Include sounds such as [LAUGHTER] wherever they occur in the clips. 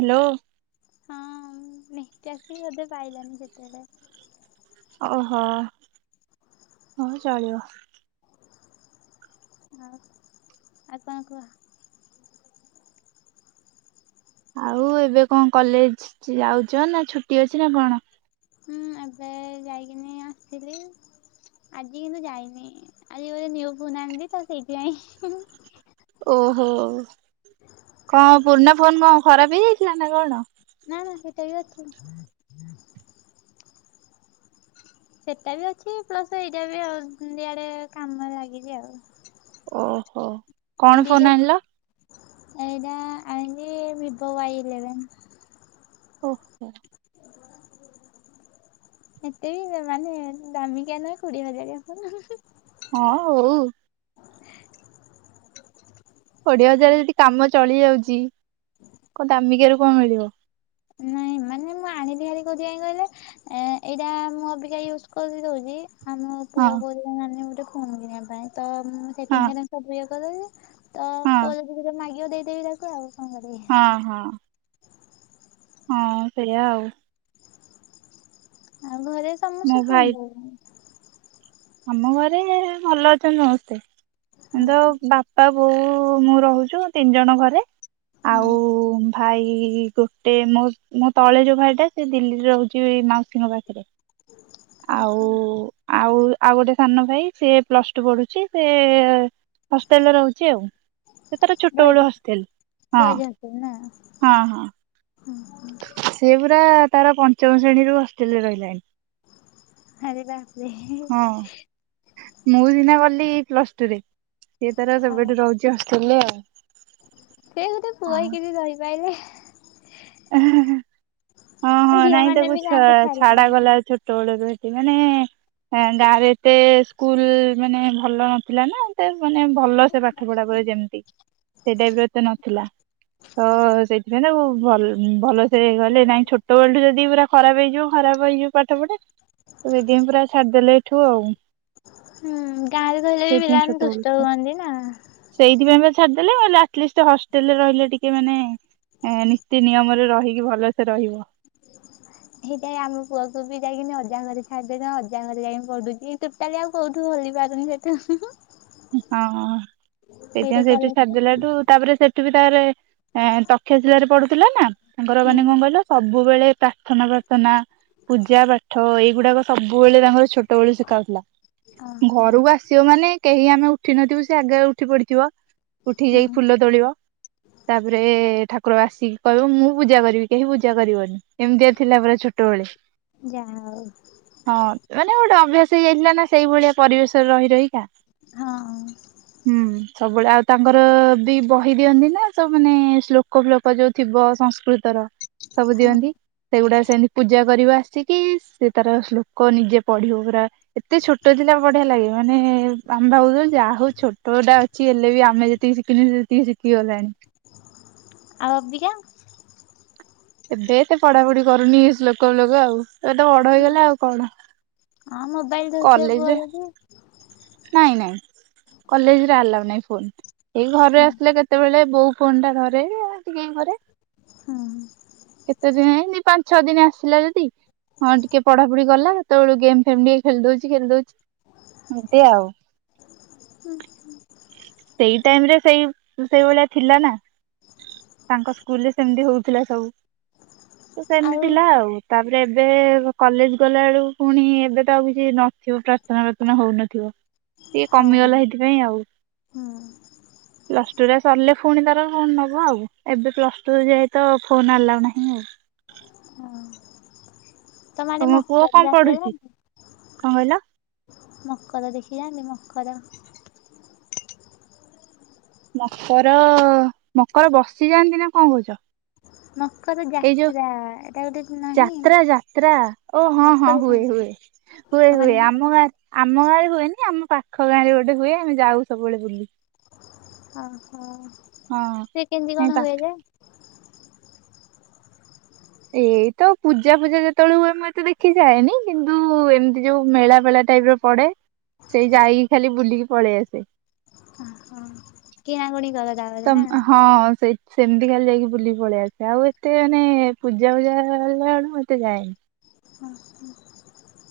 Hello. ହଁ network ବି ବଧେ ପାଇଲାନି ସେଥିପାଇଁ। ଓହୋ ହଉ ଚଳିବ। ଆଉ ଆଉ କଣ କୁହ? ଆଉ ଏବେ କଣ କଲେଜ ଯାଉଚ ନା ଛୁଟି ଅଛି ନା କଣ? ହୁଁ ଏବେ ଯାଇକିନି ଆସିଥିଲି। ଆଜି କିନ୍ତୁ ଯାଇନି ଆଜି ଗୋଟେ ନିଉ ଫୋନ ଆଣିଲିତ ସେଇଥିପାଇଁ ହୁଁ ହୁଁ। ଓହୋ କଣ ପୁରୁଣା ଫୋନ କଣ ଖରାପ ହେଇଯାଇଥିଲା ନା କଣ? ନା ନା ସେଟା ବି ଅଛି। ସେଟା ବି ଅଛି ପ୍ଲସ୍ ଏଇଟା ବି ଆଉ ଦିଆଡ଼େ କାମରେ ଲାଗିଚି ଆଉ। ଓହୋ। କଣ ଫୋନ ଆଣିଲ? ଏଇଟା ଆଣିଲି ଭିଭୋ ୱାଇ ଇଲେଭେନ। ଓଃ ହୋ। ଏତେ ମାନେ ଦାମିକିଆ ନୁହେଁ କୋଡିଏ ହଜାରିଆ [UNINTELLIGIBLE] ହଁ ହୋଉ। କୋଡିଏ ହଜାର ଯଦି କାମ ଚଳି ଯାଉଚି କଣ ଦାମିକିଆରୁ କଣ ମିଳିବ। ନାଇଁ ମାନେ ମୁଁ ଆଣିଲି ହାରି କଉଥି ପାଇଁ କହିଲେ। ଏ ଏଇଟା ମୁଁ ଅବିକା ୟୁଜ୍ କରି ଦଉଜି ଆମ ହଁ ପୁଅ କହୁଚି ନାନୀ ଗୋଟେ ଫୋନ୍ କିଣିବା ପାଇଁ ତ ମୁଁ ହଁ ସେଟିଙ୍ଗ ହେରା ସବୁ ଇଏ କରିଦଉ ତ ହଁ କଲେଜ [UNINTELLIGIBLE] ମାଗିବ ଦେଇଦେବି ତାକୁ ଆଉ କଣ କରିବି। ହଁ ହଁ। ହଁ ସେଇଆ ଆଉ। ଆଉ ଘରେ ମୋ ସମସ୍ତେ ଭାଇ କଣ [UNINTELLIGIBLE] ଆମ ଘରେ ଭଲ ଅଛନ୍ତି ସମସ୍ତେ ଏନ୍ ହଁ ଦ ବା ବାପା ବୋଉ ମୁଁ ରହୁଚୁ ତିନି ଜଣ ଘରେ। ଆଉ ହଁ ଭାଇ ଗୋଟେ ମୋ ମୋ ତଳେ ଯୋଉ ଭାଇ ଟା ସେ ଦିଲ୍ଲୀରେ ରହୁଚି ମାଉସୀଙ୍କ ପାଖେରେ ଆଉ ହଁ ଆଉ ଆଉ ଗୋଟେ ସାନ ଭାଇ ସେ ପ୍ଲସ ଟୁ ପଢୁଛି ସେ ହଷ୍ଟଲେରେ ରହୁଛି ଆଉ। ସେ ତାର ଛୋଟବେଳୁ ବଏଜ ହଷ୍ଟେଲେ ହଁ ବଏଜ ହଁ ହଁ। ହୁଁ। ସେ ପୁରା ତାର ପଞ୍ଚମ ଶ୍ରେଣୀରୁୁ ହଷ୍ଟ୍ରେଲ୍ ରେ ରହିଲାଣି। ଆରେ ବାପରେ ହେ ହେ ହଁ ମୁଁ ସିନା ଗଲି ପ୍ଲସ ଟୁରେ ସିଏ ତାର ଆଉ ସେବେଠୁ ରହୁଚି ହଷ୍ଟେଲ୍ ରେ ଆଉ। ସେ ଗୋଟେ ପୁଅ ହେଇକି ଜଦି ରହି ପାଇଲେ ଏ ହେ ହେ ହଁ ହଁ ଝିଅ ନାଇଁ ମାନେ ତାକୁ ବି ଛ ଗାଁକୁ ଛାଡି ଛାଡା ପାରନ୍ତି ଗଲା ଛୋ ତଳ ର ଏଟି ମାନେ ଆଁ ଗାଁରେ ଏତେ ସ୍କୁଲ ମାନେ ଭଲ ନଥିଲା ନା ଏତେ ମାନେ ଭଲ ସେ ପାଠ ପଢା [UNINTELLIGIBLE] ଯେମିତି ସେଇ ଟାଇପ ର ଏତେ ନଥିଲା ତ ସେ [UNINTELLIGIBLE] ଭଲ ଭଲସେ ଗଲେ ନାଇଁ ଛୁ ଛୋଟବେଳଠୁ ଯଦି ପୁରା ଖରାପ ହେଇଯିବ ଖରାପ ହେଇଯିବ ପାଠ ପଢା। [UNINTELLIGIBLE] ପୁରା ଛାଡି ଦେଲେ ଏଇଠୁ ଆଉ। ହୁଁ ଗାଁରେ ରହିଲେ ବି ସେଇଥିପାଇଁ ପିଲାମାନେ ଛୋଟ ଦୁଷ୍ଟ ବେଳଠୁ ହୁଅନ୍ତି ନା। ସେଇଥିପାଇଁ ବା ଛାଡିଦେଲେ। ଆଟଲିଷ୍ଟ ହଷ୍ଟେଲରେ ରହିଲେ ଟିକେ ମାନେ ନୀତି ନିୟମରେ ରହିକି ଭଲସେ ରହିବ। ହେଇଥିପାଇଁ ଆମ ପୁଅକୁ ବି ଯାଇକିନି ଅଜା ଘରେ ଛାଡି ଦେଇଚୁ ଅଜା ଘରେ ଯାଇକି ପଡୁଛି। କାଲି ଆଉ କଉଠୁ ହଲି ପାରୁନି ସେଠୁ। ହଁ ସେଇଠି ସେଥିପାଇଁ ସେଇଠୁ କଲେଜ ଛାଡିଦେଲାଠୁ ତାପରେ ସେଠୁବି ତାରେ ତକ୍ଷ୍ୟ ଶିଳାରେ ରେ ପଢଡୁଥିଲା ନା ତାଙ୍କର ହୁଁ ମାନେ କଣ କହିଲ ସବୁବେଳେ ପ୍ରାର୍ଥନା ପ୍ରାର୍ଥନା ପୂଜା ପାଠ ଏଇଗୁଡାକ ସବୁବେଳେ ତାଙ୍କର ଛୋଟ ଛୋଟବେଳୁ ଶିଖାହଉଥିଲା। ଓହୋ ଘରକୁ ଆସିବ ମାନେ କେହି ଆମେ ଉଠି ନଥିବୁ। ସେ ଆଗରେ ଉଠି ପଡିଥିବ ଉଠି ଯାଇ ହୁଁ ଫୁଲ ତୋଳିବ। ତାପରେ ଠାକୁର ଆସିକି କହିବ ମୁଁ ପୂଜା କରିବି କେହି ପୂଜା କରିବନି ଏମିତିଆ ଥିଲା ବେଳେ ଛୋଟ ଟଳେ ଯାହାହଉ। ହଁ ମାନେ ଗୋଟେ ଅଭ୍ୟାସ ହେଇଯାଇଥିଲା ନା ସେଇଭଳିଆ ପରିବେଶରେ ରହି ରହିକା। ହଁ। ହୁଁ ସବୁବେଳେ ଆଉ ତାଙ୍କର ବି ବହି ଦିଅନ୍ତି ନା ସବୁ ମାନେ ଶ୍ଳୋକ ଫ୍ଲୋକ ଯୋଉ ଥିବ ସଂସ୍କୃତର ସବୁ ହଁ ହଁ ଦିଅନ୍ତି। ସେଗୁଡା ସେମିତି ପୂଜା କରିବ ଆସିକି ସେ ତାର ଶ୍ଲୋକ ନିଜେ ପଢିବ ପୁରା ଏତେ ଛୋଟ ଥିଲା ବଢିଆ ଲାଗେ। ମାନେ ଆମ ଭାବୁଥିଲୁ ଯାହା ହଉ ଛୋଟଟା ଅଛି ହେଲେ ବି ଆମେ ଯେତିକି ଶିଖିନୁ ସିଏ ସେତିକି ଶିଖିଗଲାଣି। ଆଉ ଅବିକା? ଏବେ ଏତେ ପଢାପଢି କରୁନି ଏ ଶ୍ଳୋକ ବ୍ଲୋକ ଆଉ ଏବେ ତ ବଡ ହେଇଗଲା ଆଉ କଣ। ହଁ ମୋବାଇଲ ଧରିଥିବେ ପୁଅ କଲେଜରେ ଯଦି। ନାଇଁ ନାଇଁ କଲେଜରେ ଆଲାଉ ନାଇଁ ଫୋନ। ଏଇ ଘରେ ହୁଁ ଆସିଲେ କେତେବେଳେ ବୋଉ ଫୋନଟା ଧରେ ଟିକେ ଏଇ ଘରେ। ହୁଁ। କେତେ ଦିନ ପାଞ୍ଚ ଛଅ ଦିନ ଆସିଲା ଯଦି ହଁ ଟିକେ ପଢାପଢି କଲା କେତେବେଳୁ ଗେମ୍ ଫେମ୍ ଟିକେ ଖେଳି ଦଉଛି ଖେଳି ଦଉଛି ଏମତି ଆଉ। ହୁଁ ହୁଁ। ସେଇ ଟାଇମ ରେ ସେଇ ସେଇଭଳିଆ ଥିଲା ନା। ତାଙ୍କ ସ୍କୁଲରେ ସେମିତି ହଉଥିଲା ସବୁ ସେମିତି ଥିଲା ଆଉ। ତାପରେ ଏବେ କଲେଜ ଗଲା ଏଳକୁ ପୁଣି ଏବେ ତ ଆଉ କିଛି ନଥିବ ପ୍ରାର୍ଥନା ପ୍ରାର୍ଥନା ହଉନଥିବ। ଟିକେ ହଁ କମିଗଲା ହେଇଥିପାଇଁ ଆଉ। ହୁଁ। ପ୍ଲସଟୁ ରେ ସରିଲେ ପୁଣି ତାର ଫୋନ ନବ ଆଉ। ଏବେ ପ୍ଲସ ଟୁ ଯାଏ ତ ଫୋନ ଆଲାଉ ନାହିଁ ଆଉ। ହଁ ତମ ଆଡ଼େ ପୁଅ ମକର କଣ ଯାତ୍ରା ପଢୁଛି ଯାଆନ୍ତି? କଣ କହିଲ ମକର ଦେଖିିଯାନ୍ତି ମକର! ମକର ମକର ବସିଯାଆନ୍ତି ନା କଣ କହୁଛ? ମକର ଏଇ ଯୋଉ ଯାତ୍ରା ଏଟା ଗୋଟେ ନାହିଁ ଯାତ୍ରା ଯାତ୍ରା ଓ ହଁ ହଁ ମକର ହୁଏ ଯାତ୍ରା ହୁଏ। ହୁଏ ତମ ହୁଏ ଆଡେ ଆମ ଗାଁରେ ଆମ ଗାଁରେ ହୁଏନି ଆମ ପାଖ ଗାଁରେ ଗୋଟେ ହୁଏ ଆମେ ଯାଉ ସବୁବେଳେ ବୁଲି। ଓ ହୋ ହଁ ସେ କେମିତି କଣ ପା ହୁଏ ଯେ? ଏଇତ ପୂଜା ଫୁଜା ଯେତେବେଳେ ହୁଏ ମୁଁ ଏତେ ଦେଖିଯାଏନି। କିନ୍ତୁ ଏମିତି ଯୋଉ ମେଳା ବେଳା ଟାଇପ ର ପଡେ ସେଇ ଯାଇକି ଖାଲି ବୁଲିକି ପଳେଇ ଆସେ। ହଁ କିଣାକୁୁଣି କର ତ ତାପରେ ନା। ହଁ ସେଇଠୁ। ସେମିତି ଖାଲି ଯାଇକି ବୁଲିକି ପଳେଇ ଆସେ ଆଉ ଏତେ ମାନେ ପୂଜା ଫୁଜା ହେଲା ବେଳୁ ମୁଁ ଏତେ ଯାଏନି। ହଁ ହଁ।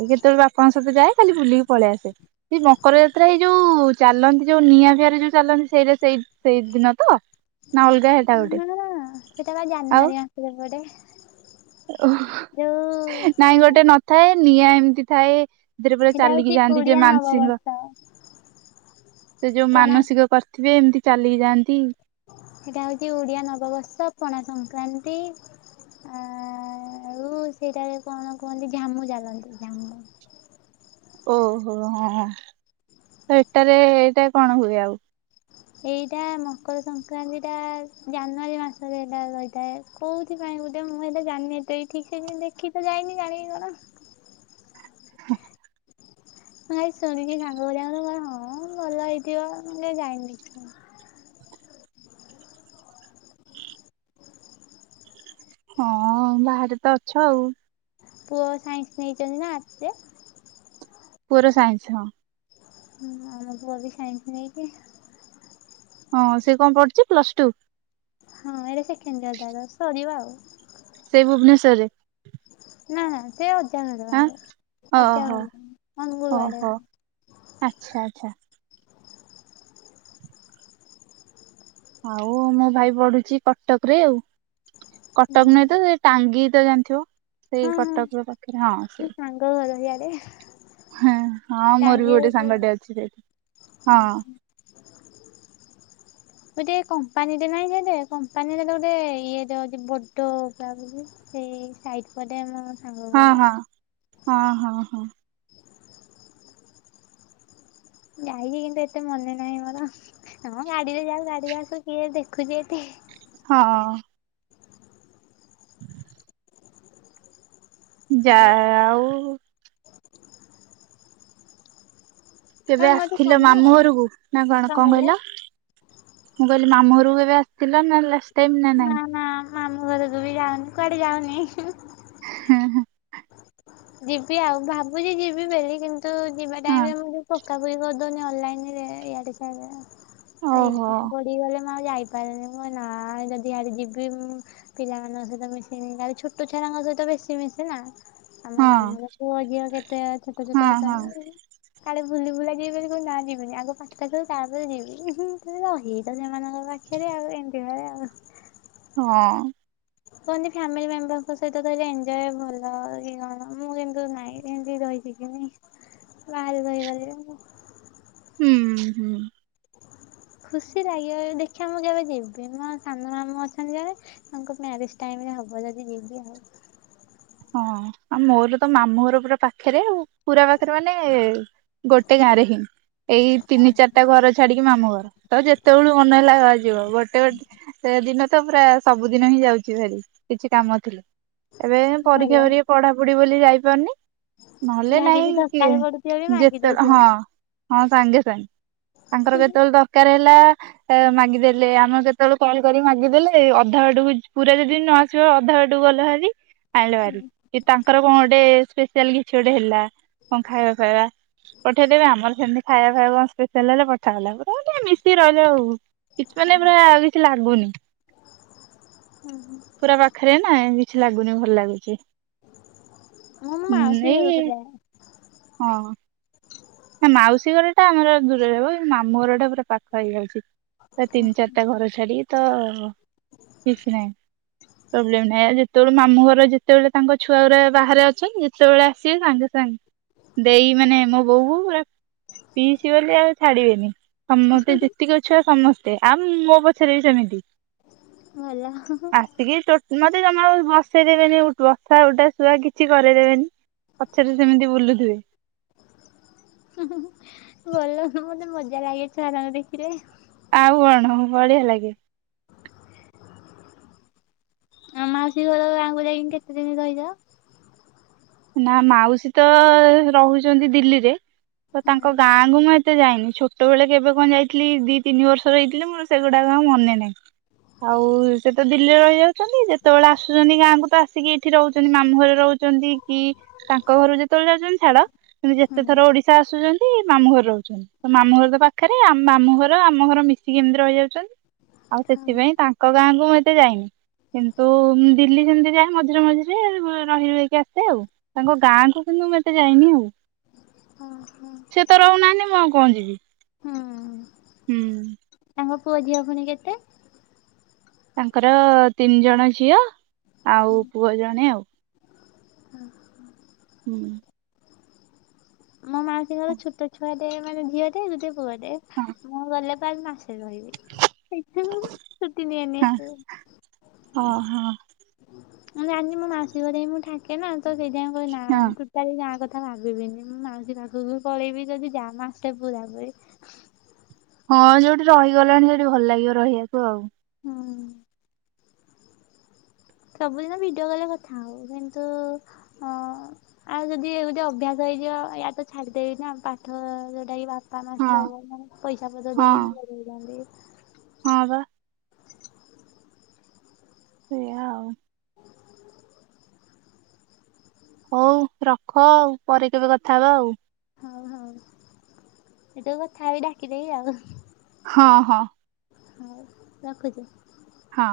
କେତେବେଳେ ବାପାଙ୍କ ସହିତ ଯାଏ ଖାଲି ବୁଲିକି ପଳେଇ ଆସେ। ସେଇ ମକର ଯାତ୍ରା ଏଇ ଯୋଉ ଚାଲନ୍ତି ଯୋଉ ନିଆଁ ଫିଆଁରେ ଯୋଉ ଚାଲନ୍ତି ସେଇଟା ସେଇ ସେଇଦିନ ତ? ନା ଅଲଗା ହେଟା ଗୋଟେ। ନା ସେଟା ବା ଆଉ ଜାନୁଆରୀ ମାସରେ ପଡେ। ଯୋଉ କଣ? ଥାଏ ନିଆଁ ଏମିତି ଥାଏ। ଜେବେ ପରା ସେଇଟା ଚାଲିକି ହଉଛି ଯାଆନ୍ତି ଯେ ଓଡିଆ ମାନସିକ ନବବର୍ଷ ସେ ଯୋଉ ପଣା ମାନସିକ କ? ଥିବେ ଏମିତି ଚାଲିଯାଆନ୍ତି। ସେଟା ହଉଛି ଓଡ଼ିଆ ନବବର୍ଷ ପଣା ସଂକ୍ରାନ୍ତି ଆ ଆଉ ସେଇଟାରେ କଣ କୁହନ୍ତି ଝାମୁ ଚାଲନ୍ତି ଝାମୁ। ଓହୋ ହଁ ତ ଏଟାରେ ଏଇଟା କଣ ହୁଏ ଆଉ। ଏଇଟା ମକର ସଂକ୍ରାନ୍ତିଟା ଜାନୁଆରୀ ମାସରେ ହେଟା ରହିଥାଏ। କୋଉଥି ପାଇଁ ଗୋଟେ ମୁଁ ଏ ତ ଜାଣିନି ଏତେ ବି ଠିକ ସେ ଦେଖି ତ ଯାଇନି ଜାଣି କଣ। ମୁଁ ଆଗେ ଶୁଣିକି ସାଙ୍ଗ କରିବାଙ୍କ କଣ ହଁ ଭଲ ହେଇଥିବ ଯାଇନି ଦେଖିବାକୁ। ହଁ ବାହାରେ ତ ଅଛ ଆଉ। ପୁଅ ସାଇନ୍ସ ନେଇଛନ୍ତି ନା ଆର୍ଟସରେ ପୁଅର ସାଇନ୍ସ ହଁ। ହୁଁ ଆମ ପୁଅବି ସାଇନ୍ସ ନେଇଛି। ହଁ ସେ କଣ ପଡୁଛି ପ୍ଲସ ଟୁ! ହଁ ଏଇଟା ସେକେଣ୍ଡ ଇଅର୍ ତାର ସରିବା ଆଉ। ସେ ଭୁବନେଶ୍ୱରରେ। ନା ସେ ଅଜା ଘର ଆଁ ଆଡେ ଅଜା ଓହୋ ଅନୁଗୁଲୁ ଆଡେ। ଓହୋ ଆଚ୍ଛା ଆଚ୍ଛା। ଆଉ ମୋ ଭାଇ ପଢୁଛି କଟକ ରେ ଆଉ ହୁଁ କଟକ ନୁହେଁତ ସେ ଟାଙ୍ଗି ତ ଜାଣିଥିବ। ସେଇ ହଁ ହଁ କଟକର ପାଖରେ ହଁ ମୋ ଶାଙ୍ଗ ଘର ସିଆଡେ। ହଁ ହଁ ମୋର ବି ଗୋଟେ ସାଙ୍ଗ ଟେ ଅଛି ସେଇଠି। ହଁ ହ। ଗୋଟେ କମ୍ପାନୀଟେ ନାଇଁ ସିଆଡେ କମ୍ପାନୀରେ ଗୋଟେ ଇଏଟେ ଅଛି ବଡ ସେଇ ସାଇଟ୍ ପଟେ ମୋ ସାଙ୍ଗ ହଁ ଘର। ହଁ ହଁ ହଁ ହଁ। ଯାଇଛି କିନ୍ତୁ ଏତେ ମନେ ନାହିଁ ମୋର ହଁ ଗାଡିରେ ଯାଉ ଗାଡିରେ ଆସୁ କିଏ ଦେଖୁଛି ଏତେ। ହଁ। ଯା ଆଉ ଆଉ କେବେ ତମେ ମୋଠୁ ଆସିଥିଲ ସାନ ମାମୁଁ ଘରକୁ। ନାଁ କଣ କଣ କହିଲ? ମୁଁ କହିଲି ମାମୁଁରୁ କେବେ ଆସିଥିଲ ନା ଲାସ ନାଁ ନାଁ ମାମୁଁ ଘରକୁ ବି ଯାଉନି କୁଆଡେ ଯାଉନି। ହୁଁ ହୁଁ। ଯିବି ଆଉ ଭାବୁଛି ଯିବି ବୋଲି କିନ୍ତୁ ଯିବା ହଁ ଟାଇମରେ ମୁଁ ଯ [UNINTELLIGIBLE] ଓହୋ ଆଉ ଯାଇପାରନି ମୁଁ ନାଁ ଯଦି ଆଜି ଯିବି ମୁଁ ପିଲାମାନଙ୍କ ସହିତ ମିଶିନି ଖାଲି ଛୋଟ ଛୁଆଙ୍କ ସହିତ ବେଶୀ ମିସେନା। ଆମ ହଁ ମାମୁଁ ର ପୁଅ ଝିଅ କେତେ ଛୋଟ ଛୋଟ ହଁ ହଁ ଅଛନ୍ତି? କାଳେ ବୁଲି ବୁଲା ଯିବନି କହିଁ ନା ଯିବିନି ଆଗ ପାଠ ଟା ସରୁ ତାପରେ ଯିବି ରହି ତ ସେମାନଙ୍କର ପା ଖିରୀ ଆଗରୁ ଏମିତି ହୁଏ। ହଁ। କୁହନ୍ତି ଫ୍ୟାମିଲି ମେମ୍ବରଙ୍କ ସହିତ କହିଲେ ଏଜଏ ଭଲ କି କଣ ମୁଁ କିନ୍ତ୍ ନାଇଁ ଏମିତି ରହିଛି। ବାହାର ବହିଗଲେ ମୁଁ ହୁଁ ହୁଁ। ଖୁସି ଲାଗିବ ଦେଖିବା ମୁଁ କେବେ ଯିବି ମୋ ସାନ ମାମୁଁ ଅଛନ୍ତି ଇଆଡେ। ତାଙ୍କ ମ୍ୟାରେଜ୍ ଟାଇମ୍ ରେ ହବ ଯଦି ଯିବି ଆଉ। ହଁ ଆଉ ମୋର ତ ମାମୁଁ ଘର ପୁରା ପାଖରେ ଆ ପୁରା ପାଖରେ ମାନେ ଗୋଟେ ଗାଁରେ ହିଁ। ଏଇ ତିନି ଚାରିଟା ଘର ଛାଡିକି ମାମୁ ଘର, ତ ଯେତେବେଳୁ ମନେ ହେଲା ଯିବ ଗୋଟେ ଗୋଟେ ସେ ଦିନ ତ ପୁରା ସବୁଦିନ ହିଁ ଯାଉଛି ଭାରି, କିଛି କାମ ଥିଲେ ଏବେ ପରୀକ୍ଷା ଭଲ କର ପଢାପଢି ବୋଲି ଯାଇପାରୁନି, ନହେଲେ ଯାହା କିଛି ନାଇଁ କିଏ ଦରକାର ପଡୁଥିବ ବି ମାଗି ଯେତେବେଳେ ଦଉଥିବ। ହଁ। ହଁ ସାଙ୍ଗେ ସାଙ୍ଗେ ତାଙ୍କର କେତେବେଳେ ଦରକାର ହେଲା ମାଗିଦେଲେ ଆମ କେତେବେଳେ କଲ୍ କରିକି ମାଗିଦେଲେ ଅଧା ବାଟକୁ ପୁରା ଯଦି ନ ଛୁଆ ଅଧା ଟୁ ଗଲ ହାରି ଆଣିଲ ହାରି, କି ତାଙ୍କର କଣ ଗୋଟେ ସ୍ପେଶାଲ କିଛି ଗୋଟେ ହେଲା କ ଖାଇବା ଖାଇବା ପଠେଇଦେବେ, ଆମର ସେମିତି ଖାଇବା ବା କଣ ସ୍ପେଶାଲ ହେଲେ ପଠା ହେଲା ପ ଟିକ ମିଶି ରହିଲ ଆଉ। କିଛି ମାନେ ପୁରା ଆଉ କିଛି ଲାଗୁନି ପୁରା ପାଖ ପାଖରେ ନା କିଛି ଲାଗୁନି ଭଲ ଲାଗୁଛି। ମୁଁ ମୋ ହଁ ମାଉସୀ ଘରକୁ ଏଇ ଯାଏ ହଁ। ନା ମାଉସୀ ଘର ଟା ଆମର ଦୂରରେ ହବ ମାମୁ ଘର ଟା ପୁରା ପାଖ ହେଇଯାଉଛି ହଁ ତିନି ଚାରିଟା ଘର ଛାଡି ତ କିଛି ନାହିଁ। ପ୍ରୋବ୍ଲେମ ନାହିଁ ଆଉ ଯେତେବେଳେ ମାମୁ ଘର ଯେତେବେଳେ ତାଙ୍କ ଛୁଆ ଘା ବାହାରେ ଅଛନ୍ତି ଯେତେବେଳେ ଆସିବେ ତାଙ୍କେ ସାଙ୍ଗ ଦେଇ ମାନେ ମୋ ବୋଉ କୁ ପୁରା ପିଇସି ଗଲେ ଆଉ ଛାଡିବେନି ସମସ୍ତେ ଯେ ଯେତିକ ଛୁଆ ସମସ୍ତେ ଆଉ ମୋ ପଛରେ ବି ସେମିତି ଭଲ। ଟିକି ତ ମତେ ଜମାରୁ ବସେଇ ଦେେବେନି ବସା ଉଟା ଶୁଆ କିଛି କରାଇଦେବେନି ପଛରେ ସେମିତି ବୁଲୁଥିବେ। ଭଲ ମତେ ମଜା ଲାଗେ ଛୁଆ ରାଙ୍କୁ ଦେଖିରେ ଆଉ କଣ ହ ବଢିଆ ଲାଗେ। ଆ ମାଉସୀ ଘର ଆଙ୍ଗୁ ଯାଇକି କେତେ ଦିନ ରହିଯାଅ? ନା ମାଉସୀ ତ ରହୁଛନ୍ତି ଦିଲ୍ଲୀରେ ତ ହଁ ତାଙ୍କ ଗାଁ ତାଙ୍କୁ ମୁଁ ଏତେ ଯାଇନି ଛୋଟବେେଳେ କେବେ କଣ ଯାଇଥିଲି ଦି ତିନିର୍ଷ ହେଇଥିଲେ ମୋର ସେଗୁଡାକ ମନେ ନାହିଁ। ଆଉ ସେ ତ ଦିଲ୍ଲୀରେ ରହି ଯାଉଚି। ଆଛନ୍ତି ଯେତେବେଳେ ଆସୁଛନ୍ତି ଗାଁକୁ ତ ଆସିକି ଏଇଠି ରହୁଛନ୍ତି ମାମୁଁ ଘରେ ରହୁଛନ୍ତି। କି ତାଙ୍କ ଘରୁ ଯେତେବେଳେ ଯାଉଛନ୍ତି ଛାଡ କିନ୍ତୁ ହଁ ଯେତେ ଥର ଓଡିଶା ଆସୁଛନ୍ତି ମାମୁଁ ଘରେ ରହୁଛନ୍ତି। ତ ମାମୁଁ ଘର ତ ପାଖରେ ମାମଁ ଘର ଆମ ଘର ମିଶିକି ଏମିତି ରହିଯାଉଛନ୍ତି। ଆଉ ହଁ ସେଥିପାଇଁ ତାଙ୍କ ତାଙ୍କ ଗାଁକୁ ମୁଁ ଏତେ ଯାଇନି, କିନ୍ତୁ ଦିଲ୍ଲୀ ସେମିତି ଯାଏ ମଝିରେ ମଝିରେ ରହି ରୁହାକି ଆସେ। ଏତେ ଆଉ, ତାଙ୍କ ଗାଁକୁ କିନ୍ତୁ ମୁଁ ଏତେ ଯାଇନି ଆଉ। ହଁ ହଁ। ସେ ତ ରହୁନାହାଁନ୍ତି ମୁଁ ଆଉ କଣ ଯିବି। ହୁଁ। ହୁଁ। ତାଙ୍କ ପୁଅ ଝିଅ ପୁଣି କେତେ? ତାଙ୍କର ତିନି ଜଣ ଝିଅ ଆଉ ପୁଅ ଜଣେ ଆଉ। ହ ହ ହୁଁ। ମୋ ମାଉସୀଙ୍କର ହଁ ଛୋଟ ଛୁଆଟେ ମାନେ ଝିଅ ଟେ ଗୋଟେ ପୁଅଟେ ମୁଁ ଗଲେ ପୁରା ମାସେ ରହିବି। ସେଇ [UNINTELLIGIBLE] ଛୁଟି ନିଏନି ହଁ ଏତେ। ଓହୋ। ମୁଁ ଜାଣିଛି ମୋ ମାଉସୀ ଘରେ ହିଁ ମୁଁ ଠାକେ ନାଁ ତ ସେଇଥିପାଇଁ ମୁଁ କହେ ହଁ ନା ଟୋଟାଲି ଗାଁ କଥା ଭାବିବିନି ମୁଁ ମାଉସୀ ପାଖକୁ ପଳେଇବି ଯଦି ଯା ମାସେ ପୁରାପୁରି। ହଁ ଯୋଉଠି ରହିଗଲଣି ସେଇଠି ଭଲ ଲାଗିବ ରହିବାକୁ ଆଉ। ହୁଁ। ସବୁଦିନ ଭିଡ଼ିଓ କଲ୍ ରେ କଥା ହୋଉ କିନ୍ତୁ ଆଉ ଯଦି ଗୋଟେ ଅଭ୍ୟାସ ହେଇଯିବ ୟା ତ ଛାଡିଦେବି ନା ପାଠ ଯୋଉଟା କି ପାଠ ହଁ ନଷ୍ଟ ହବ ନା ପଇସା ପତ୍ର ହଁ ଦେଇକି ପଢୋଉଛନ୍ତି। ହଁ ବା। ସେଇୟା ଆଉ। ହୋଉ ରଖ ପରେ କେବେ କଥା ହବା ଆଉ। ହଉ ହଉ। [UNINTELLIGIBLE] ଡାକି ଦେବି ଆଉ। ହଁ ହଁ। ହଉ ରଖୁଛି। ହଁ।